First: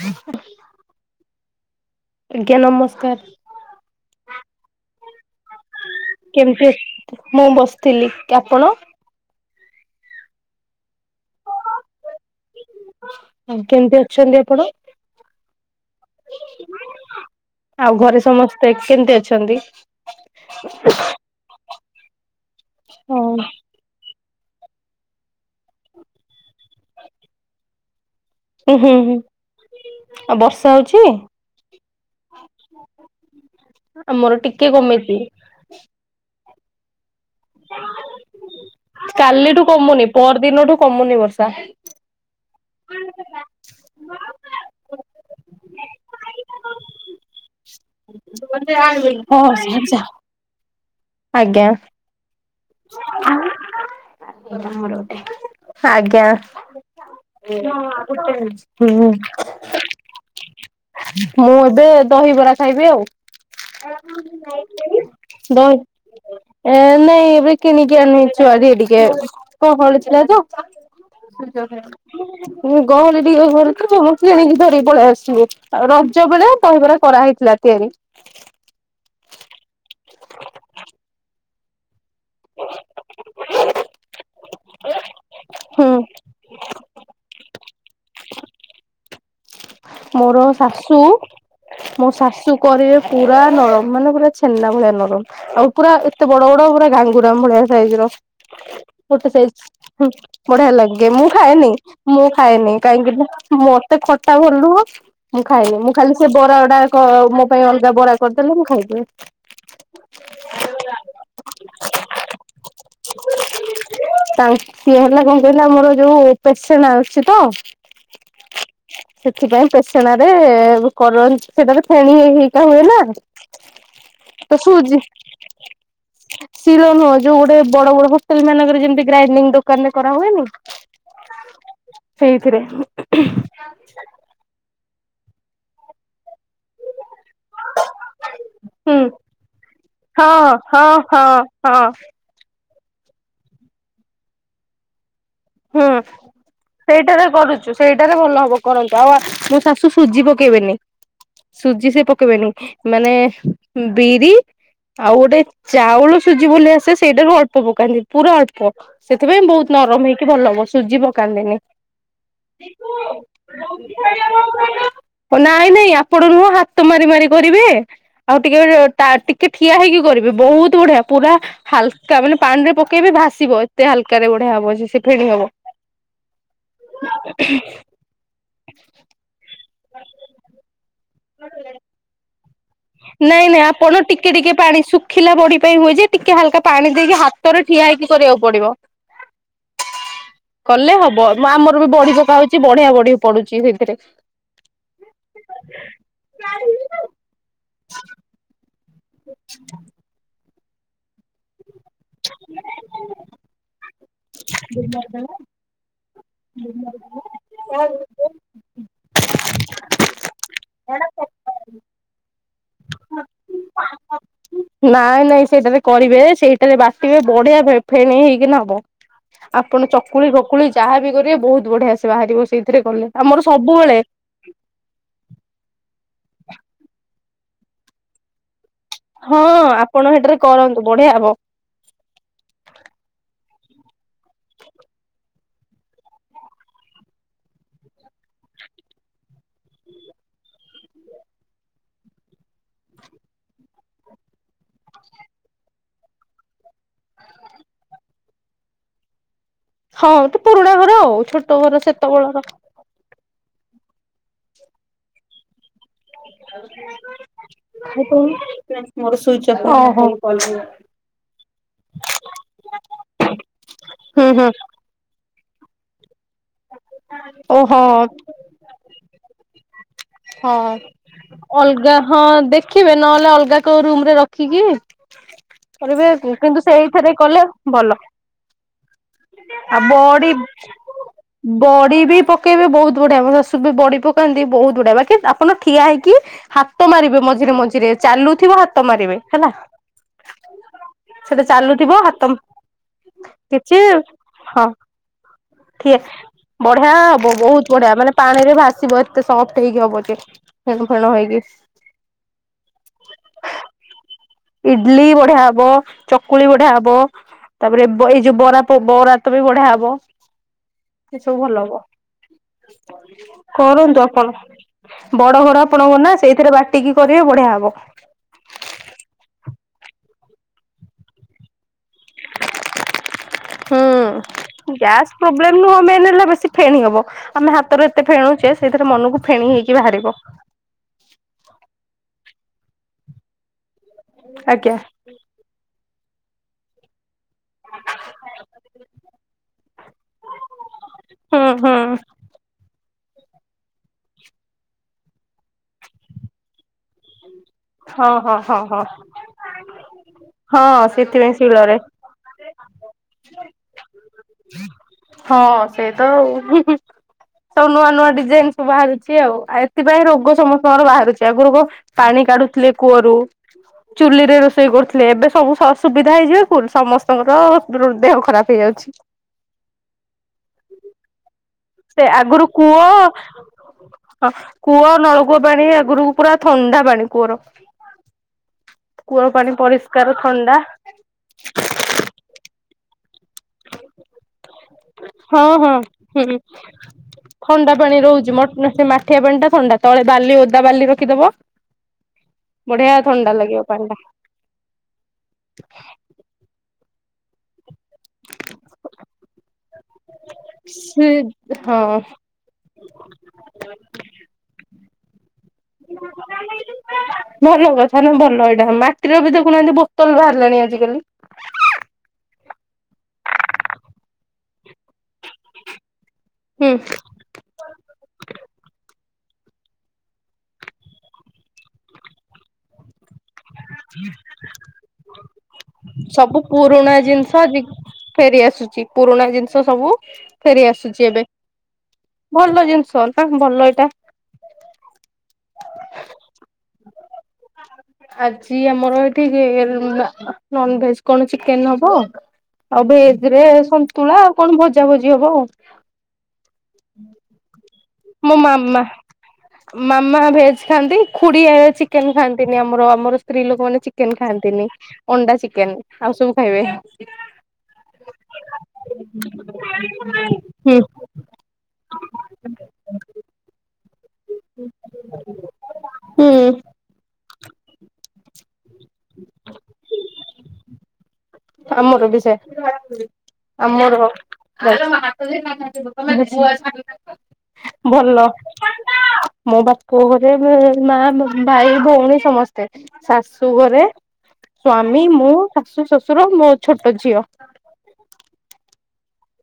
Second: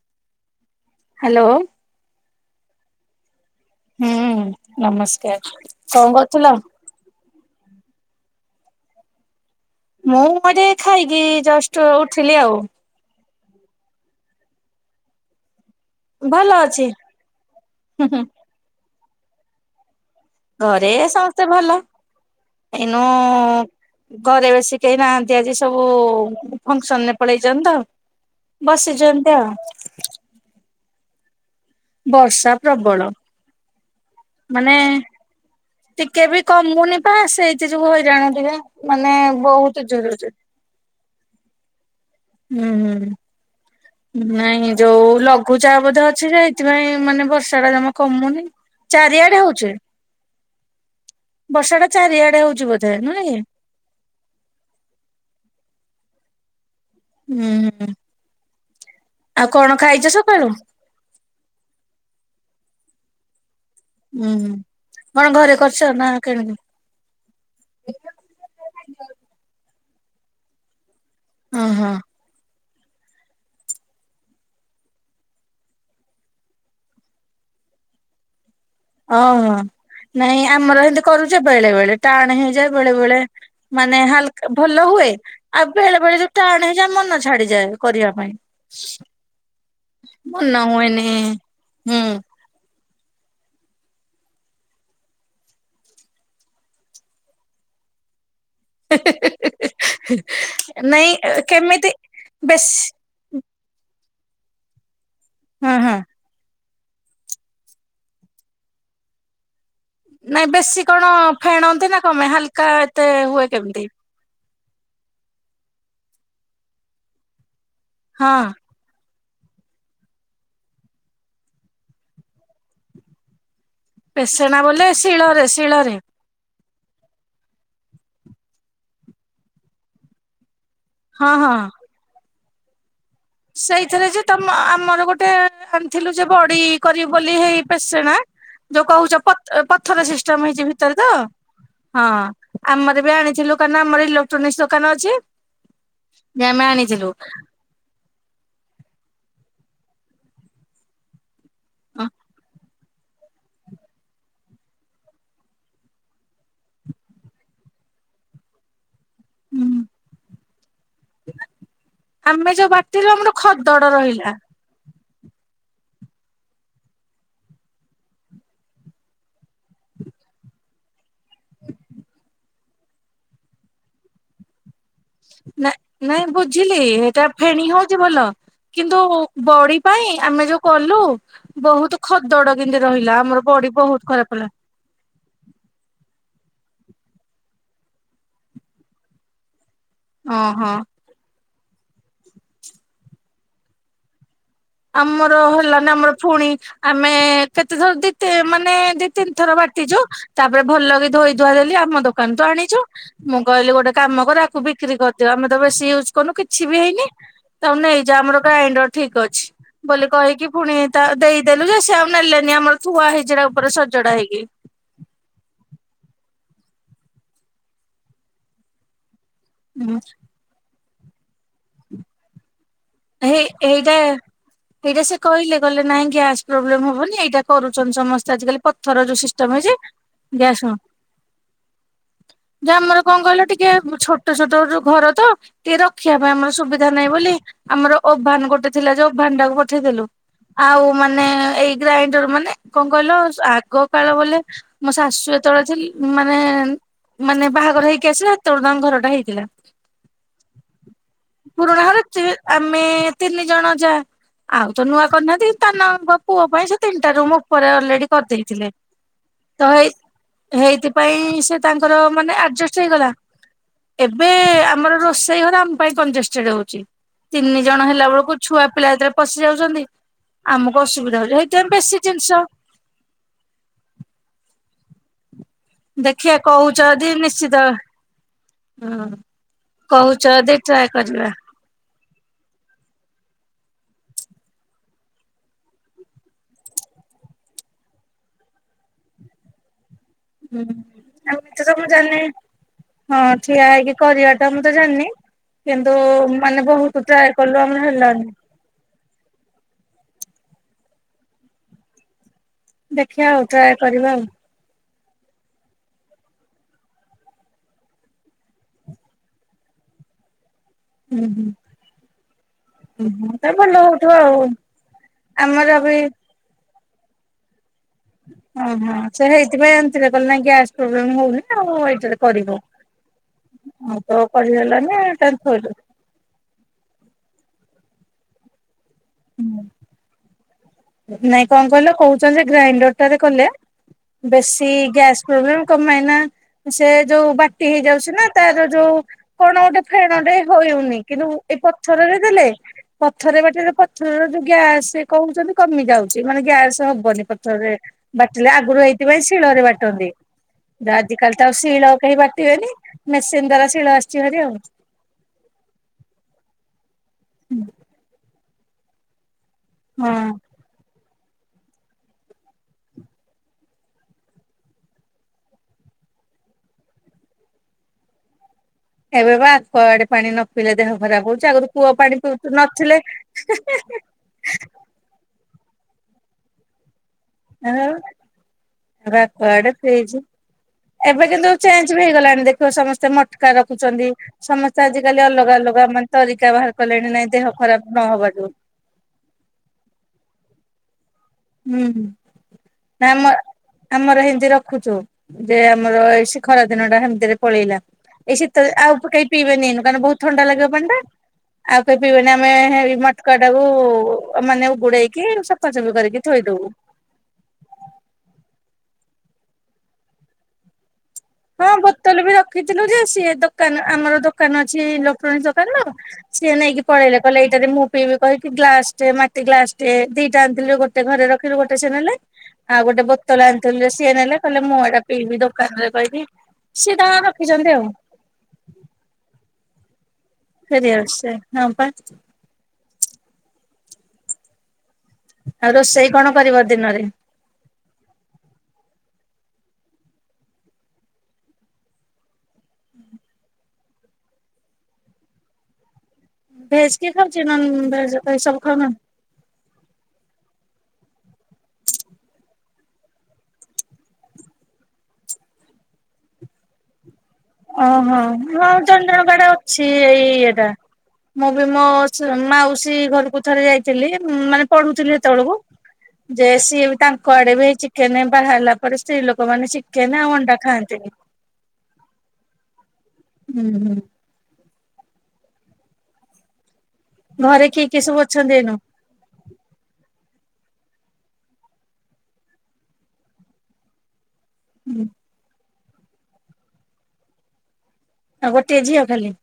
ହ ହ୍ୟାଲୋ। ଆଜ୍ଞା ନମସ୍କାର। ହୁଁ ନମସ୍କାର। କଣ କରୁଥିଲ? କେମିତି ମୁଁ ବସିଥିଲି। ଆପଣ? ମୁଁ ଗୋଟେ ଖାଇକି ଜଷ୍ଟ ଉଠିଲି ଆଉ। ଆଉ କେମିତି ଅଛନ୍ତି ଆପଣ? ଭଲ ଅଛି। ଆଉ ହୁଁ ହୁଁ ଘରେ ସମସ୍ତେ କେମିତି ଅଛନ୍ତି? ଘରେ ସମସ୍ତେ ଭଲ ଏଇନୁ ହୁଁ ଘରେ ବେଶୀ କେହି ନାହାନ୍ତି ଆଜି ସବୁ ଫଙ୍କସନରେ ପଳେଇଛନ୍ତି ତ। ହୁଁ ହୁଁ ବସିଛୁ ହୁଁ ଏମିତି ଆଉ ଆଉ ବର୍ଷା ହୋଉଚି? ବର୍ଷା ପ୍ରବଳ। ଆମର ଟିକେ ମାନେ କମିଚି। ଟିକେ ବି କମୁନି ବା ସେଇ ଏତ ସବୁ [unintelligible] କାଲିଠୁ ବହୁତ କମୁନି ଜୋରେ ପର ହଉଚି। ଦିନଠୁ କମୁନି ବର୍ଷା। ହୁଁ ହୁଁ। ନାଇଁ ଯୋଉ ଲଘୁ ଚା ବୋଧେ ଅଛି ଯେ ଏଇଥିପାଇଁ ମାନେ ବର୍ଷା ଟା ଜମା କମୁନି ଚାରିଆଡେ ହଉଛି। ଆଜ୍ଞା ବର୍ଷା ଟା ଚାରିଆଡେ ହଉଛି ବୋଧେ ନୁହେଁ କି? ଆଜ୍ଞା। ହୁଁ ହୁଁ [unintelligible] ହୁଁ। ଆଉ କଣ ଖାଇଛ ସକାଳୁ? ମୁଁ ଏବେ ଦହିବରା ଖାଇବି ଆଉ। ଉୁଁ କଣ ଘରେ ଦହି କରିଛ ନା କିଣିକି? ଏ ନାଇଁ ଏବେ କିଣିକି ଆଣଛୁ ଆଜି [unintelligible] ଥିଲା ତ। [unintelligible] [unintelligible] ହଁ ହଁ କିଣିକି ଧରିକି ପଳେଇ ଆସିବୁ। ରଜ ବେଳେ ଦହିବରା କରାହେଇଥିଲା ତିଆରି। ଅ ହଁ। ନାଇଁ ଆମର ହେଁତି କରୁଚେ ବେଳେ ବେଳେ ଟାଣ ହେଇଯାଏ ବେଳେ ବେଳେ ମାନେ ହାଲ ଭଲ ହୁଏ ଆଉ ହୁଁ ବେଳେ ବେଳେ ଯୋଉ ଟାଣ ହେଇଯାଏ ମନ ଛାଡିଯାଏ କରିବା ପାଇଁ। ମୋର ମନ ଶାଶୁ ହୁଏନି। ହୁଁ ମୋ ଶାଶୁ କରିବେ ପୁରା ନରମ ମାନେ ପୁରା ଛେନା ଭଳିଆ ନରମ। ଆଉ ପୁରା ଏତେ ବଡ ବଡ ପୁରା ଗାଙ୍ଗୁରା ଭଳିଆ ସାଇଜିର ଗୋଟେ ସାଇଜି। ହୁଁ ବଢିଆ ନାଇଁ ଲାଗେ ମୁଁ ଖାଏନି କେମିତି ମୁଁ ଖାଏନି ବେଶୀ କାହିଁକି ନା ମତେ ଖଟା ଭଲୁହ ମୁଁ ହଁ ଖାଏନି ମୁଁ ହଁ। ଖାଲି ସେ ବରା ଗୁଡା ହଁ ମୋ ପାଇଁ ଅଲଗା ବରା କରିଦେଲେ ମୁଁ ଖାଇଦିଏ। ନାଇଁ ବେଶୀ କଣ ଫେଣନ୍ତି ନା କମେ ହାଲକା ଏତେ ହୁଏ କେମିତି? ତା ସିଏ ହେଲା କଣ କହିଲ ଆମର ଯୋଉ ପେସେଣା ଆସଛି ତ। ହଁ। ସେଥିପାଇଁ ପେଛଣ ରେ କରନ୍ତି ସେଟାରେ ଫେଣୀ ହେଇ ହେଇକା ହୁଏ ନା। ପେସଣା ବୋଲେ ଶିଳରେ ଶିଳରେ? ଶୀଳ ନୁହଁ ଯୋଉ ଗୋଟେ ବଡ ବଡ ହୋଷ୍ଟେଲ ମାନଙ୍କରେ ଯେମିତି ଗ୍ରାଇଡି ଦୋକାନ ରେ କରା ହୁଏନି? ହଁ ହଁ। ସେଇଥିରେ। ସେଇଥିରେ ଯେ ତମ ଆମର ଗୋଟେ ଆଣିଥିଲୁ ଯେ ବଡି କରିବୁ ବୋଲି ହେଇ ପେସେଣା। ଯୋଉ ହୁଁ କହୁଛ ପ ପଥର ହଁ ସିଷ୍ଟମ ହେଇଛି ହଁ ଭିତରେ ତ ହଁ ହଁ ହଁ। ଆମର ବି ଆଣିଥିଲୁ କାରଣ ଆମର ଇଲେକ୍ଟ୍ରୋନିକ୍ସ ଦୋକାନ ଅଛି। ହୁଁ ଯେ ଆମେ ଆଣିଥିଲୁ ସେଇଟାରେ କରୁଛୁ। ସେଇଟାରେ ଭଲ ହବ କରନ୍ତୁ ଆଉ ମୋ ଶାଶୁ ସୁଜି ପକେଇବେନି। ସୁଜି ସେ ପକେଇବେନି ମାନେ ବିରି ଆଉ ଗୋଟେ ଚାଉଳ ସୁଜି ବୋଲି ଆସେ ସେଇଟାରୁ ଅଳ୍ପ ପକାନ୍ତି। ପୁରା ଅଳ୍ପ ସେଥିପାଇଁ ବହୁତ୍ ନରମ ହେଇକି ଭଲ ହବ ସୁଜି ପ କାନ୍ଦିନି। ଆମେ ଯୋଉ ନାଇଁ ବାଟିଲୁ ଆମର ଖଦଡ ରହିଲା ଦେଇ ରୁହ ଆପଣ ନୁହଁ ହାତ ମାରି ମାରି କରିବେ। ଆଉ ଟିକେ ଟିକେ ଠିଆ ହେଇକି କରିବେ ବହୁତ୍ ବଢିଆ ପୁରା ହାଲ୍କା ମାନେ ପାଣି ରେ ପକେଇବେ ଭାସିବ ଏତେ ହାଲ୍ କାରେ ବଢିଆ ହବ ସେ ଫେଣି ହବ। ନା - ନାଇଁ ବୁଝିଲି ଏଟା ଫେଣିୀ ହଉଛି ଭଲ କିନ୍ତୁ ବଡି ପାଇଁ ଆମେ ଯୋଉ କଲୁ ବହୁତ ଖଦଡ କିନ୍ତୁ ରହିଲା ଆମର ନାଇଁ ନାଇଁ ବଡି ଆପଣ ବହୁତ ଖରାପ ଟିକେ ହେଲା ଟିକେ ପାଣି ଶୁଖ ରଖିଲା ବଡି ପାଇଁ ହୁଏ ଯେ ଟିକେ ହାଲକା ପାଣି ଦେଇକି ହାତରେ ଠିଆ ହେଇକି କରିବାକୁ ପଡିବ। ଓହୋ କଲେ ହବ ଆମର ବି ବଢି ପକା ହଉଛି ବଢିଆ ବଢି ପଡୁଛି ସେଥିରେ। ଆମର ହେଲାନି ଆମର ପୁଣି ଆମେ କେତେଥର ଆମେ ଦିତେ ମାନେ ଦି ଦି ତିନିଥର ବାଟିଚୁ ତାପରେ ଭଲ କି ଧୋଇ ଧୁଆ ଦେଲି ଆମ ଦୋକାନ ରୁ ତ ଆଣିଛୁ। ମୁଁ କହିଲି ଗୋଟେ କାମ କର ଆକୁ ବିକ୍ରି କରିଦିଅ ଆମେ ତ ବେଶୀ ୟୁଜ୍ କରନୁ କିଛି ବି ହେଇନି। ତମେ ନେଇଯା ଆମର ଗ୍ରାଇଣ୍ଡର ଠିକ୍ ଅଛି। ବୋଲି କହିକି ପୁଣି ତା ଦେଇଦେଲୁ ଯେ ସେ ଆଉ ନେଲେନି ଆମର ଥୁଆ ହେଇଛି ହେଇଟା ଉପରେ ସଜଡା ହେଇକି। ନାଇଁ ନାଇଁ ସେଇଟାରେ କରିବେ ସେଇଟାରେ ବାଟିବେ ବଢିଆ ଫେ, - ଫେଣେଇ ହେଇକି ନି ହବ। ଆପଣ ହୁଁ ଚକୁଳି ଫକୁଳି ଯାହାବି କରିବେ ବହୁତ୍ ବଢିଆ ସେ ବାହାରିବ ସେଇଥିରେ କଲେ। ହେ ଆମର ହେଇ ସବୁବେଳେ ହେଇଟା। ଏଇଟା ସେ କହିଲେ କହିଲେ ନାଇଁ ଗ୍ୟାସ୍ ପ୍ରୋବ୍ଲେମ ହବନି ଏଇଟା କରୁଛନ୍ତି ସମସ୍ତେ ଆଜିକାଲି। ପଥର ଯୋଉ ହଁ ସିଷ୍ଟମ୍ ହେଇଛି ଆପଣ ହେଠାରେ ଗ୍ୟାସ୍ ନୁହେଁ। କରନ୍ତୁ ବଢିଆ ହବ। ଯୋଉ ଆମର କଣ କହିଲ ଟିକେ ଛୋଟ ଛୋଟ ଯୋଉ ଘର ତ। ଟିକେ ରଖିବା ପାଇଁ ଆମର ସୁବିଧା ନାହିଁ ବୋଲି ଆମର ଓଭାନ୍ ଗୋଟେ ଥିଲା ଯେ ଓଭାନ୍ ଟାକୁ ପଠେଇଦେଲୁ। ଆଉ ମାନେ ଏଇ ଗ୍ରାଇଣ୍ଡର ମାନେ କଣ କହିଲ ଆଗ ସଖାଳେ ବୋଲେ ମୋ ଶାଶୁ ଯେତେବେଳେ ଥିଲେ ମାନେ ମାନେ ବାହାଘର ହେଇକି ଆସିଲା ସେତେବେଳେ ତାଙ୍କ ଘରଟା ହେଇଥିଲା। ହଉ ତୁ ପୁରୁଣା ଘର ଆଉ ଛୋଟ ଘର ସେତେବେଳର। ଆମେ ତିନି ଜଣ ଯା ଆଉ ତ ନୂଆ କରିନାହାନ୍ତି। ତାଙ୍କ ପୁଅ ପାଇଁ ସେ ତିନିଟା ରୁମ ଉପରେ ଅଲରେଡି କରିଦେଇଥିଲେ ତ ହେଇ [unintelligible] ହେଇଥିପାଇଁ ସେ ତାଙ୍କର ମାନେ ଆଡଜଷ୍ଟ ହେଇଗଲା। ଏବେ ହୁଁ ହୁଁ ଆମର ରୋଷେଇ ଘର ଆମ ପାଇଁ କଂଜେଷ୍ଟେଡ ହଉଛି। ତିନି ଓହୋ ଜଣ ହେଲା ବେଳକୁ ଛୁଆ ପିଲା ଯେତେବେଳେ ପଶି ଯାଉଛନ୍ତି ହଁ। ଆମକୁ ଅସୁବିଧା ହଉଛି ସେଇଥିପାଇଁ ବେଶୀ ଜିନିଷ ରଖିବେ ନହେଲେ ଅଲଗା କୋଉ ରୁମ ରେ ରଖିକି କରିବେ ଦେଖିବା କିନ୍ତୁ ସେ କହୁଛ ଯଦି ଏଇଥିରେ କଲେ ନିଶ୍ଚିତ ଭଲ। ହୁଁ ଆଉ କହୁଛ ବଡି ଯଦି ଟ୍ରାଏ କରିବା। ବଡି ବି ପକେଇବବେ ବହୁତ୍ ବଢିଆ ମୋ ଶାଶୁକୁ ବି ବଡି ପକାନ୍ତି ବହୁତ ବଢିଆ ବା କି ଆପଣ ଠିଆ ହେଇକି ହାତ ମାରିବେ ମଝିରେ ମଝିରେ ଚାଲୁଥିବ ହାତ ମାରିବେ ହେଲା। ହୁଁ ଆଉ ତ ସେଟା ମୁଁ ତ ସବୁ ଚାଲୁଥିବ ହାତ ଜାଣିନି [unintelligible] ହଁ, ଠିଆ ହେଇକି କରିବାଟା ମୁଁ ତ ଜାଣିନି। ଠେ କିନ୍ତୁ ମାନେ ବଢିଆ ବହୁତ ଟ୍ରାଏ ହବ କଲୁ ବହୁତ୍ ଆମର ବଢିଆ ମାନେ ହେଲାନି। ପାଣି ରେ ଭାସିବ ଏ ଏତେ ସଫ୍ଟ ହେଇକି ହବ ଯେ ଫେଣ ଫେଣ ହେଇକି। ଦେଖିଆ ଆଉ ଟ୍ରାଏ କରିବା ଆଉ। ଇଡଲି ବଢିଆ ହବ, ଚକୁଳି ବଢିଆ ହବ। ତାପରେ ଏଇ ଯୋଉ ବରା ବରା ତ ବି ବଢିଆ ହବ। ହୁଁ ଏସବୁ ହୁଁ। ଭଲ ହବ ଓହୋ ତ ଭଲ କରନ୍ତୁ ହଉଥିବ ଆଉ ଆପଣ। ବଡ ଘର ଆମର ବି ଆପଣଙ୍କର ନା ସେଇଥିରେ ବାଟିକି କରିବେ ବଢିଆ ହବ। ଓହୋ ସେଇଥିପାଇ ଏମତିରେ କଲେ ନା ଗ୍ୟାସ୍ ପ୍ରୋବ୍ଲେମ ହଉନି ଆଉ ଏ କରିବ ହଉ ହୁଁ ତ କରିହେଲାନି ଗ୍ୟାସ୍ ପ୍ରୋବ୍ଲେମ ନୁହଁ [unintelligible] ମେନ୍ ହେଲା ବେଶୀ ଫେଣି ହବ ଆମେ ହାତରୁ ଏତେ ଫେଣୁଛେ ସେଇଥିରେ ମନକୁ ଫେଣି ହେଇକି ବାହାରିବ। ନାଇଁ କଣ କହିଲ କହୁଛନ୍ତି ଯେ ଗ୍ରାଇଣ୍ଡରଟାରେ କଲେ ବେଶୀ ଆଜ୍ଞା ଗ୍ୟାସ୍ ପ୍ରବ୍ଲେମ କଣ ପାଇଁ ନା ସେ ଯୋଉ ବାଟି ହେଇଯାଉଛି। ନା ତାର ଯୋଉ କଣ ଗୋଟେ ଫେଣଟେ ହଉନି କିନ୍ତୁ ହୁଁ ଏଇ ହୁଁ ପଥରରେ ଦେଲେ ପଥରରେ ବାଟିଲେ ପଥରର ଯୋଉ ଗ୍ୟାସ କହୁଛନ୍ତି କମି ଯାଉଛି ମାନେ ଗ୍ୟାସ ହବନି ପଥରରେ ହଁ ହଁ ବାଟିଲେ ହଁ ହଁ ଆଗରୁ ଏଇଥିପାଇଁ ଶିଳରେ ବାଟନ୍ତି। ହଁ ସେଥିପାଇଁ ଆଜିିକାଲି ତ ଆଉ ଶିଳରେ ଶିଳ କେହି ବାଟିବେନି ମେସିନ ଦ୍ୱାରା ଶିଳ ଆସିଛି ହେରି ଆଉ। ହଁ ସେଇ ତ ଆଉ ସବୁ ନୂଆ ନୂଆ ଡିଜାଇନ। ବାହାରୁଛି ଆଉ ଆଉ ଏଥିପାଇଁ ରୋଗ ହଁ। ସମସ୍ତଙ୍କର ବାହାରୁଛି ଆଗରୁ କ ପାଣି କାଢୁଥିଲେ କୂଅରୁ ଚୁଲି ରେ ରୋଷେଇ କରୁଥିଲେ ଏବେ ସବୁ ସୁବିଧା ହେଇଯିବା କୁ ସମସ୍ତଙ୍କର ଦେହ ଖରାପ ହେଇଯାଉଛି। ଏବେ ବା ଆକ୍ୱାଗାର୍ଡ ପାଣି ନ ପିଇଲେ ଦେହ ଖରାପ ହଉଛି। ଆଗରୁ କୂଅ ସେ ପାଣି ଆଗରୁ ପିଉ କୂଅ ନଥିଲେ। ହଁ କୂଅ ନଳକୂଅ ପାଣି ଆଗରୁ ପୁରା ଥଣ୍ଡା ପାଣି କୂଅର। ଆଉ ଏବେ କୂଅର ପାଣି ଆକ୍ୱାଗାର୍ଡ ଫ୍ରିଜ ପରିଷ୍କାର ଥଣ୍ଡା। ଏବେ କିନ୍ତୁ ଚେଞ୍ଜ ବି ହେଇଗଲାଣି ଦେଖ ସମସ୍ତେ ମଟକାରେ ରଖୁଛନ୍ତି। ସମସ୍ତେ ଆଜିିକାଲି ହଁ ଅଲଗା ହଁ ଅଲଗା ମାନେ ହୁଁ ତରିକା ବାହାର କଲେଣି ନାଇଁ ଦେହ ଖରାପ ନହବା ଯୋ। ଠିଆପାଣି ଟା ଥଣ୍ଡା ତଳେ ବାଲି ଓଦା ବାଲି ରଖିଦବ ହୁଁ ବଢିଆ ନା ଆମ ଥଣ୍ଡା ଲାଗିବ ପାଣି ଟା ଆମର ଏମତି ରଖୁଛୁ। ଯେ ଆମର ଏଇ ସି ଖରା ଦିନ ଟା ହେମିତିରେ ପଳେଇଲା। ଏଇ ଶୀତରେ ଆଉ କେହି ପିଇବେନି ଏଇନୁ କାରଣ ବହୁତ ଥଣ୍ଡା ଲାଗିବ ପଣିଟା ସେ ଆଉ କେହି ହଁ ପିଇବେନି। ଆମେ ହେ ମାଟକା ଟାକୁ ମାନେ ଉଗୁଡେଇକି ସଫାସୁଫି କରିକି ଥୋଇଦବୁ। ଭଲ କଥା ନା ଭଲ ଏଇଟା ମାଟିର ବି ଦେଖୁନାହାନ୍ତି ବୋତଲ ବାହାରିଲାଣି ଆଜିକାଲି। ହଁ ବୋତଲ ବି ରଖିଥିଲୁ ଯେ ସିଏ ଦୋକାନ ଆମର ଦୋ ଦୋକାନ ଅଛି ଇଲେକ୍ଟ୍ରୋନିକ୍ ଦୋକାନ। ତ ସିଏ ହୁଁ ନେଇକି ପଳେଇଲେ କହିଲେ ଏଇଟା ରେ ମୁଁ ପିବେ କହିକି ଗ୍ଲାସ ଟେ ମାଟି ଗ୍ଲାସ ଟେ ଦିଟା ଆଣିଥିଲୁ ଗୋଟେ ଘରେ ରଖିଲୁ ଗୋଟେ ସେ ନେଲେ। ଆଉ ଗୋଟେ ବୋତଲ ଆଣିଥିଲୁ ଯେ ସିଏ ନେଲେ କହିଲେ ମୁଁ ଏଇଟା ପିଇବି ଦୋକାନରେ କହିକି ସବୁ ପୁରୁଣା ସିଏ ତାଙ୍କର ଜିନିଷ ଆଜି ରଖିଛନ୍ତି ଆଉ ଫେରି ଆସୁଛି ପୁରୁଣା ଜିନିଷ ସବୁ ଫେରି ଫେରିଆର ଆସୁଛି ଏବେ। ସେ ହଁ ପା ଭଲ ଜିନିଷ ନା ଭଲ ଏଇଟା। ଆଉ ରୋଷେଇ କଣ କରିବ ଦିନରେ? ଆଜି ଆମର ଏଠି ନ ନନଭେଜ କଣ ଚିକେନ ହବ। ଆଉ ଭେଜ ରେ ସନ୍ତୁଳା ଆଉ କଣ ଭଜା ଭଜି ହବ ଆଉ। ଭେଜ କିଏ ଖାଉଛି ନନ୍ ମୋ ମାମା। ମାମା ଭେଜ ଖାଆନ୍ତି ଖୁଡି ଏ ଚିକେନ ଖାଆନ୍ତିନି ଆମର ଆମର ସ୍ତ୍ରୀ ଲୋକମାନେ ଚିକେନ ଖାଆନ୍ତିନି। ଅଣ୍ଡା, ଚିକେନ ଆଉ ସବୁ ଖାଇବେ। ଓହୋ ହଁ ଜଣଜଣଙ୍କ ଆଡେ ଅଛି ଏଇ ଇଏଟା। ମୁଁ ବି ମୋ ମାଉସୀ ଘରକୁ ଥରେ ଯାଇ ଥିଲି ମାନେ ପଢୁଥିଲି ହେତେବେଳକୁ ଯେ ହୁଁ ସିଏ ବି ତା କୁଆଡେ ବି ଚିକେନ ବାହାହେଲା ପରେ ସ୍ତ୍ରୀ ଲୋକମାନେ ଚିକେନ ଆଉ ଅଣ୍ଡା ଖାଆନ୍ତିନି। ଆମର ବି ସେଇୟା। ହୁଁ ହୁଁ। ଆମର [unintelligible] ଘରେ କିଏ କିଏ ଭଲ ସବୁ ଅଛନ୍ତି ଏନୁ? ମୋ ବାପ ଘରେ ମୋ ମା, ଭାଇ, ଭଉଣୀ ସମସ୍ତେ। ଶାଶୁ ଘରେ ସ୍ଵାମୀ ମୁଁ ଶାଶୁ, ଶ୍ୱଶୁର, ମୋ ଛୋଟ ଝିଅ। ଆଉ ଗୋଟେ ଝିଅ ଖାଲି ‌।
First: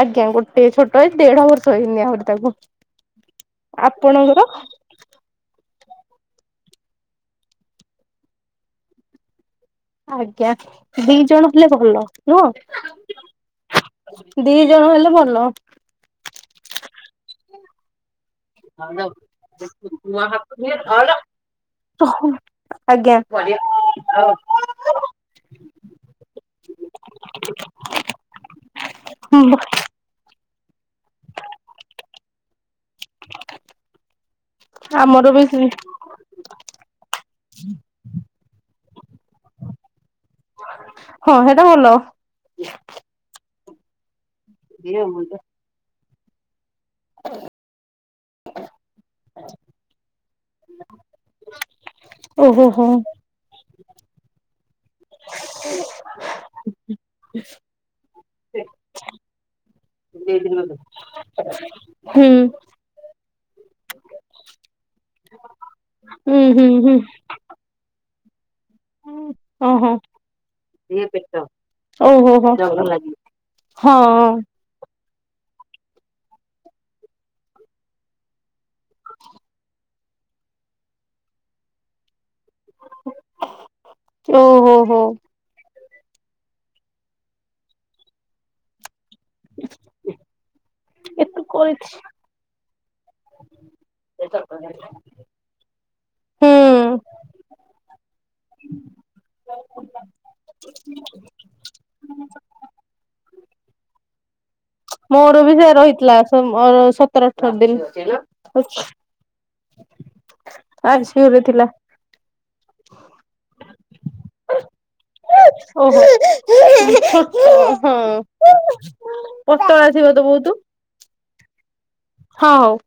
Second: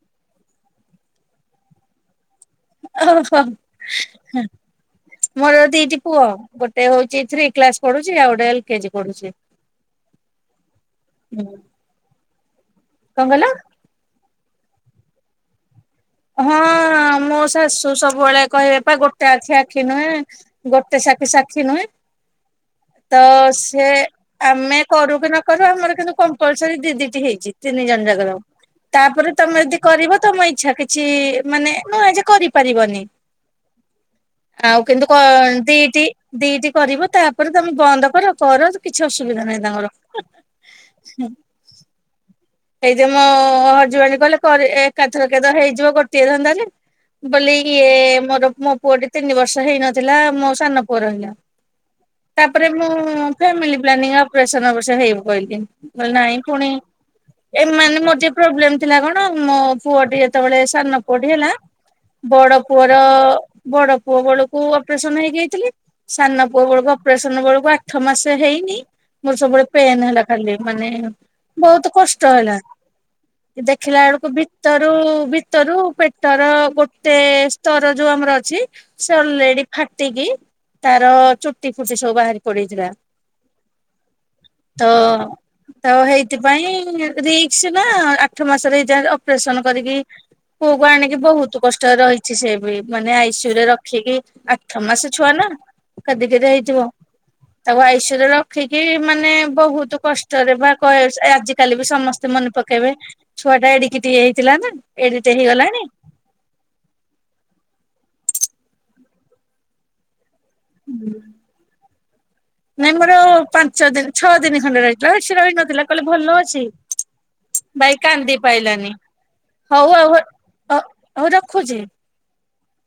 ଆଜ୍ଞା ଗୋଟେ ଛୋଟ ଏ ଦେଢ ବର୍ଷ ହେଇନି ଆହୁରି ତାକୁ। ଓହୋ ଆପଣଙ୍କର ହେ ମୋର ଦିଟି ପୁଅ ଗୋଟେ ହଉଛି ଥ୍ରୀ କ୍ଲାସ ପଢୁଛି ଆଉ ଗୋଟେ ଏଲ କେଜି ପଢୁଛି। [inaudible] ଆଜ୍ଞା ଦି ଜଣ ହେଲେ ଭଲ। ନୁହ? କଣ କହିଲ? ଦି ଜଣ ହେଲେ ଭଲ। ହଁ ମୋ ଶାଶୁ ସବୁବେଳେ କହିବେ ପା ଗୋଟେ ଆଖି ଆଖି ନୁହେଁ ଗୋଟେ ସାକ୍ଷୀ ସାକ୍ଷୀ ନୁହେଁ। ଓହୋ ତ ସେ ଆମେ କରୁ କି ନ କରୁ ଆମର କିନ୍ତୁ କମ୍ପଲସରୀ ଦି ଦିଟି ହେଇଛି। ତିନି ଜଣ ଜାଗର ତାପରେ ତମେ ଯଦି କରିବ ତମ ଇଛା କିଛି ମାନେ ନୁହେଁ ଯେ କରିପାରିବନି। ଆଉ କିନ୍ତୁ କ ଆମର ବି ହଁ ଦିଦି ଟି ଦିଇଟି କରିବ ତାପରେ ତମେ ବନ୍ଦ କର କର କିଛି ଅସୁବିଧା ନାହିଁ ତାଙ୍କର। ହଁ ହେଟା ଭଲ। ଏଇ ଯେ ମୋ ହଜବେଣ୍ଡ କହିଲେ କରେ ଏକାଥରକେ ହେଇଯିବ ଗୋଟିଏ ରନ୍ଧା ରେ। ବୋଲି ଇଏ ମୋର ମୋ ମୋ ପୁଅ ଟି ତିନି ବର୍ଷ ହେଇନଥିଲା ମୋ ସାନ ପୁଅ ରହିଲା। ଓହୋ ତାପରେ ହୋ ମୁଁ ଫ୍ୟାମିଲି ପ୍ଲାନିଂ ଅପରେସନ ଅବସ୍ୟ ହେଇ ପ ଇଲି କହିଲି ନାଇଁ ପୁଣି ଏ ମାନେ ମୋର ଟିକେ ପ୍ରୋବ୍ଲେମ ଥିଲା କଣ ମୋ ପୁଅଟି ଯେତେବେଳେ ସାନ ପୁଅଟି ହେଲା ହୁଁ ବଡଅ ପୁଅର ବଡ ପୁଅ ବେଳକୁ ଅପରେସନ ହେଇଯାଇଥିଲି। ସାନ ହୁଁ ପୁଅ ହୁଁ ବେଳକୁ ହୁଁ ଅପରେସନ ବେଳକୁ ଆଠ ମାସ ହେଇ ମୋର ସବୁବେଳେ ଓହୋ ପେନ୍ ହେଲା ଖାଲି ମାନେ ବହୁତ କ ସ। ଷ୍ଟ ଓହୋ ହେଲା ହୋ କି ଦେଖିଲା ବେଳକୁ ହଁ ଭି ଭିତରୁ ଭିତରୁ ପେଟର ଗୋଟେ ସ୍ତର ଯୋଉ ଆମର ଅଛି। ସେ ଅଲରେଡି ଫାଟିକି ତାର ଚୁଟି ଫୁଟି ସବୁ ବାହାରିକି ପଡିଥିଲା ଓହୋ ତ ହୋ ତ ହେଇଥିପାଇଁ ରିକ୍ସ ନା ଆଠ ମାସରେ ହେଇଯାଏ ଅପରେସନ କରିକି ପୁଅ କୁ ଆଣିକି ଏତେ ବହୁତ କଷ୍ଟ କରିଛି। ରେ ରହିଛି ସେ ବି ମାନେ ଆଇସିୟୁ ରେ ରଖିକି ଆଠ ମାସ ଛୁଆ ନା କେଦି ହୁଁ କେଦେ ହେଇଥିବ। ତାକୁ ଆୟୁଷୁରେ ରଖିକି ମାନେ ବହୁତ କଷ୍ଟରେ ବା ଆଜିକାଲି ସମସ୍ତେ ମନେ ପକେଇବେ ଛୁଆ ଟା ଏଡିକି ଟିକେ ହେଇଥିଲା ନା। ଏଡିଟେ ମୋର ବି ସେ ହେଇଗଲାଣି ରହିଥିଲା। ମୋର ସତର ଅଠର ଦିନି। ଆୟୁଷୁରେ ଥିଲା। ନାଇଁ ମୋର ପାଞ୍ଚ ଦିନ ଛଅ ଦିନ ଖଣ୍ଡେ ରହିଥିଲା ସେ ବେସି ରହିନଥିଲା ଓହୋ କହିଲେ ଭଲ ଅଛି। ଛୋଟ ଭାଇ ହଁ କାନ୍ଦି ପାଇଲାନି ପତଳା ହଉ ଥିବ ଆଉ ତ ବହୁତ ହଉ ରଖୁଚି। ହଁ ହଉ।